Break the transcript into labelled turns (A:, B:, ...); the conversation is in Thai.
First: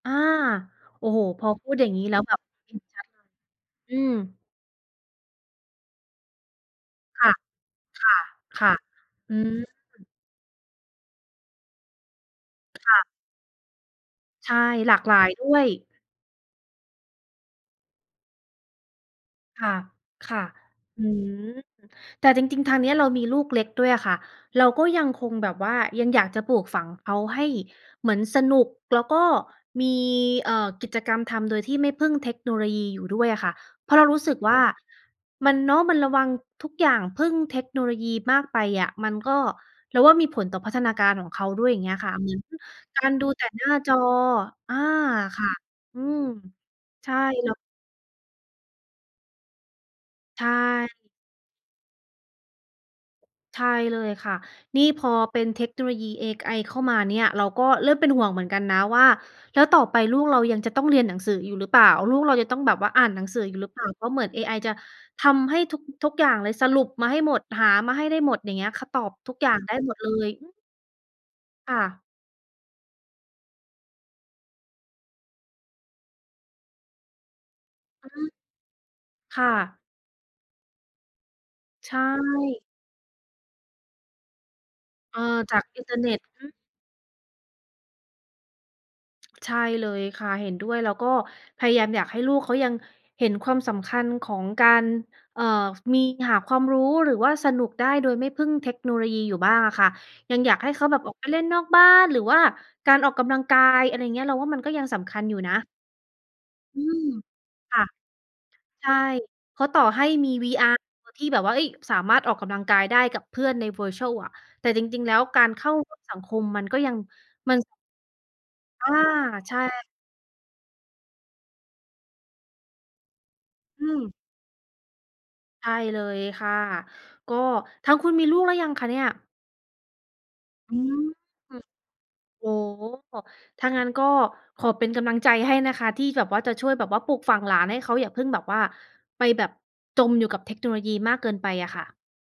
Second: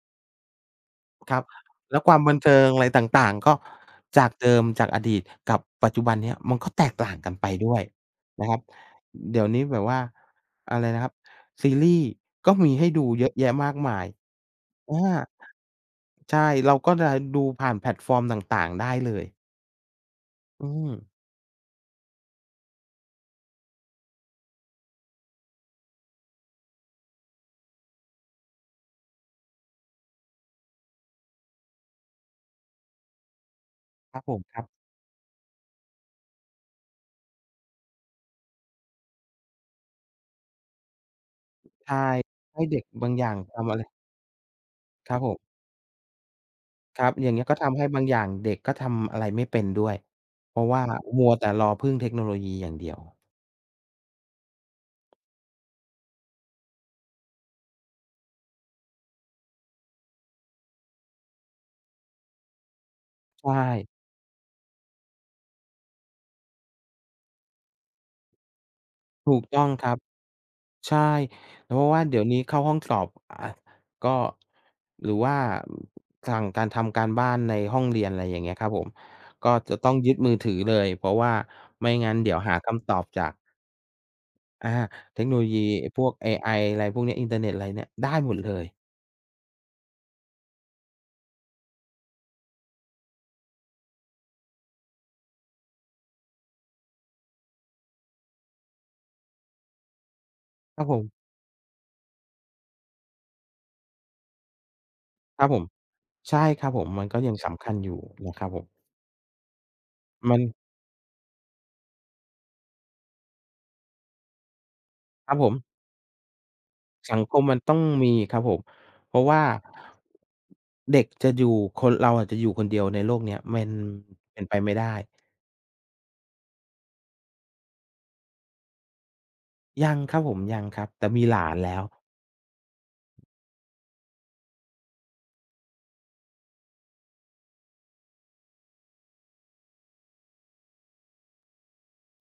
A: อา โอ้โฮ
B: ครั
A: พ
B: บ
A: อพูดอย่าง
B: แล้
A: น
B: ว
A: ี้
B: คว
A: แล
B: า
A: ้
B: ม
A: ว
B: บ
A: แบ
B: ัน
A: บ
B: เทิง
A: เห็
B: อ
A: น
B: ะไร
A: ช
B: ต
A: ัด
B: ่าง ๆ ก็
A: อืม
B: จากเดิม จากอดีตกับปัจจุบันนี้ มันก็แตกต่าง
A: ค
B: กั
A: ่ะ
B: นไปด้วย
A: ค่ะ
B: นะครับ
A: ค่ะ อ
B: เด
A: ื
B: ี๋ยวนี้
A: ม
B: แบบว่า อะไรนะครับ ซีรีส์ก็มีให
A: ค
B: ้
A: ่
B: ด
A: ะ
B: ูเยอะแยะมากมาย
A: ใช่ หล
B: อ
A: า
B: า
A: ก หลายด้วย
B: ใช่ เราก็จะได้ดูผ่านแพลตฟอร์มต่าง ๆ ได้เลย
A: ค่ะ ค่ะ
B: อื
A: อ
B: ม
A: ืม แต่จริง ๆ ทางนี้เรามีลูกเล็กด้วยอะค่ะ เราก็ยังคงแบบว่ายังอยากจะปลูกฝังเขาให้เหมือนสนุก แล้วก็มี เอ่อ กิจกรรมทำโดยที่ไม่พึ่งเทคโนโลยีอยู่ด้วยอะค่ะ เพราะเรา
B: ค
A: ร
B: ร
A: ู
B: ั
A: ้
B: บ
A: ส
B: ผ
A: ึก
B: ม
A: ว่
B: ค
A: า
B: รับ
A: มัน เนาะ มันระวัง ทุกอย่างพึ่งเทคโนโลยีมากไปอะ มันก็ เราว่า มีผลต่อพัฒนาการของเขาด้วย อย่าง
B: ใ
A: เ
B: ช
A: งี้
B: ่
A: ยค่ะ เหมือน
B: ให้เด็ก
A: กา
B: บา
A: ร
B: งอ
A: ด
B: ย
A: ู
B: ่าง
A: แต่
B: ท
A: หน้า
B: ำอะไร
A: จอ อา
B: ครับผม
A: ค่ะ อืม
B: คร
A: ใ
B: ั
A: ช
B: บ
A: ่
B: อย่างนี้
A: แล้
B: ก็
A: ว
B: ทำให้บางอย่างเด็กก็ทำอะไรไม่เป็นด้วย
A: ใช
B: เพราะว่า
A: ่
B: มัวแต่รอพึ่งเทคโนโลยีอย่างเดียว
A: ใช่เลยค่ะ นี่พอเป็นเทคโนโลยีเอไอเข้ามาเนี่ย เราก็เริ่มเป็นห่วงเหมือนกันนะว่าแล้วต่อไปลูกเรายังจะต้องเรียนหนังสืออยู่หรือเปล่า ลูกเราจะต้องแบบว่าอ่านหนังสือ
B: ใช
A: อยู่หรือเปล่
B: ่
A: า เพราะเหมือนเอไอจะทำให้ทุก ๆ อย่างเลยสรุปมาให้หมด หามาให้ได้หมด อย่างเงี้ย เขาตอบ ท
B: ถ
A: ุ
B: ู
A: ก
B: ก
A: อย่า
B: ต
A: ง
B: ้อง
A: ได้
B: ค
A: ห
B: ร
A: ม
B: ั
A: ด
B: บ
A: เลย อืม
B: ใช่ แล
A: ค
B: ้ว
A: ่
B: เพร
A: ะ
B: าะว่า เดี๋ยวนี้เข้าห้องสอบ อ่า ก็ หรือว่า สั่งการ ทำการบ้านในห้องเรีย
A: อ
B: น
A: ื
B: อะไร
A: อ
B: อย่างเงี้ยครับผม
A: ค
B: ก
A: ่
B: ็จะ
A: ะ
B: ต้องยึดมือถือเลย เพราะว่าไม
A: ใ
B: ่
A: ช
B: งั้นเดี๋ยวหา
A: ่
B: คำตอบจาก อา
A: เอ
B: เท
A: อ
B: คโนโล
A: จ
B: ยี
A: ากอิ
B: ไ
A: น
B: อ
A: เ
B: ้
A: ทอร
B: พ
A: ์เ
B: ว
A: น
B: ก
A: ็ต
B: เอ
A: อื
B: ไอ
A: ม
B: อะไรพวกนี้ อินเทอร์เน็ตอะไรเนี่ยได้หมดเลย
A: ใช่เลยค่ะ เห็นด้วย แล้วก็พยายามอยากให้ลูกเขายังเห็นความสำคัญของการ เอ่อ มีหาความรู้ หรือว่าสนุกได้ โดยไม่พึ่งเทคโนโลยีอยู่บ้างอะค่ะ ยังอยากให้
B: คร
A: เข
B: ับ
A: า
B: ผ
A: แบบอ
B: ม
A: อกไปเล่นนอกบ้าน หรือว่าการออกกำลังกาย อะไรอย่างเงี้ย เราว่ามันก็ยังสำคัญอยู่
B: ครับ
A: นะ
B: ผม ใช่ครับ
A: อ
B: ผ
A: ื
B: ม
A: ม
B: มันก็ยังสำคั
A: ค
B: ญ
A: ่ะ
B: อยู่นะครับผม
A: ใช่ เขา ต่อให้มี
B: มัน
A: VR ที่แบบว่า เฮ้ย สามารถออกกำลังกายได้กับเพื่อนใน Virtual อะ แต่จริง ๆ แล้ว
B: ครับ
A: กา
B: ผ
A: รเ
B: ม
A: ข้าสังคมมันก็ยัง
B: สังคม
A: ม
B: ม
A: ั
B: ั
A: น
B: นต
A: ส
B: ้อ
A: ำ
B: งมีครับผม
A: อา
B: เพราะว่า...
A: ใช่
B: เด็กจะอยู่ คนเราอาจจะอยู่คนเดียวในโลกนี้ มัน
A: อืม
B: เป็นไปไม่ได้
A: ใช่เลยค่ะ ก็ทางคุณมีลูกหรือยังคะเนี่ย?
B: ยังครับผม ยัง
A: อื
B: ครับ
A: ม
B: แต่มีหลานแล้ว
A: โอ้โฮ ถ้างั้นก็ขอเป็นกำลังใจให้นะคะ ที่แบบว่าจะช่วยแบบว่าปลูกฝังหลานให้เขาอย่าเพิ่งแบบว่า ไปแบบจมอยู่กับเทคโนโลยีมากเกินไปอะค่ะ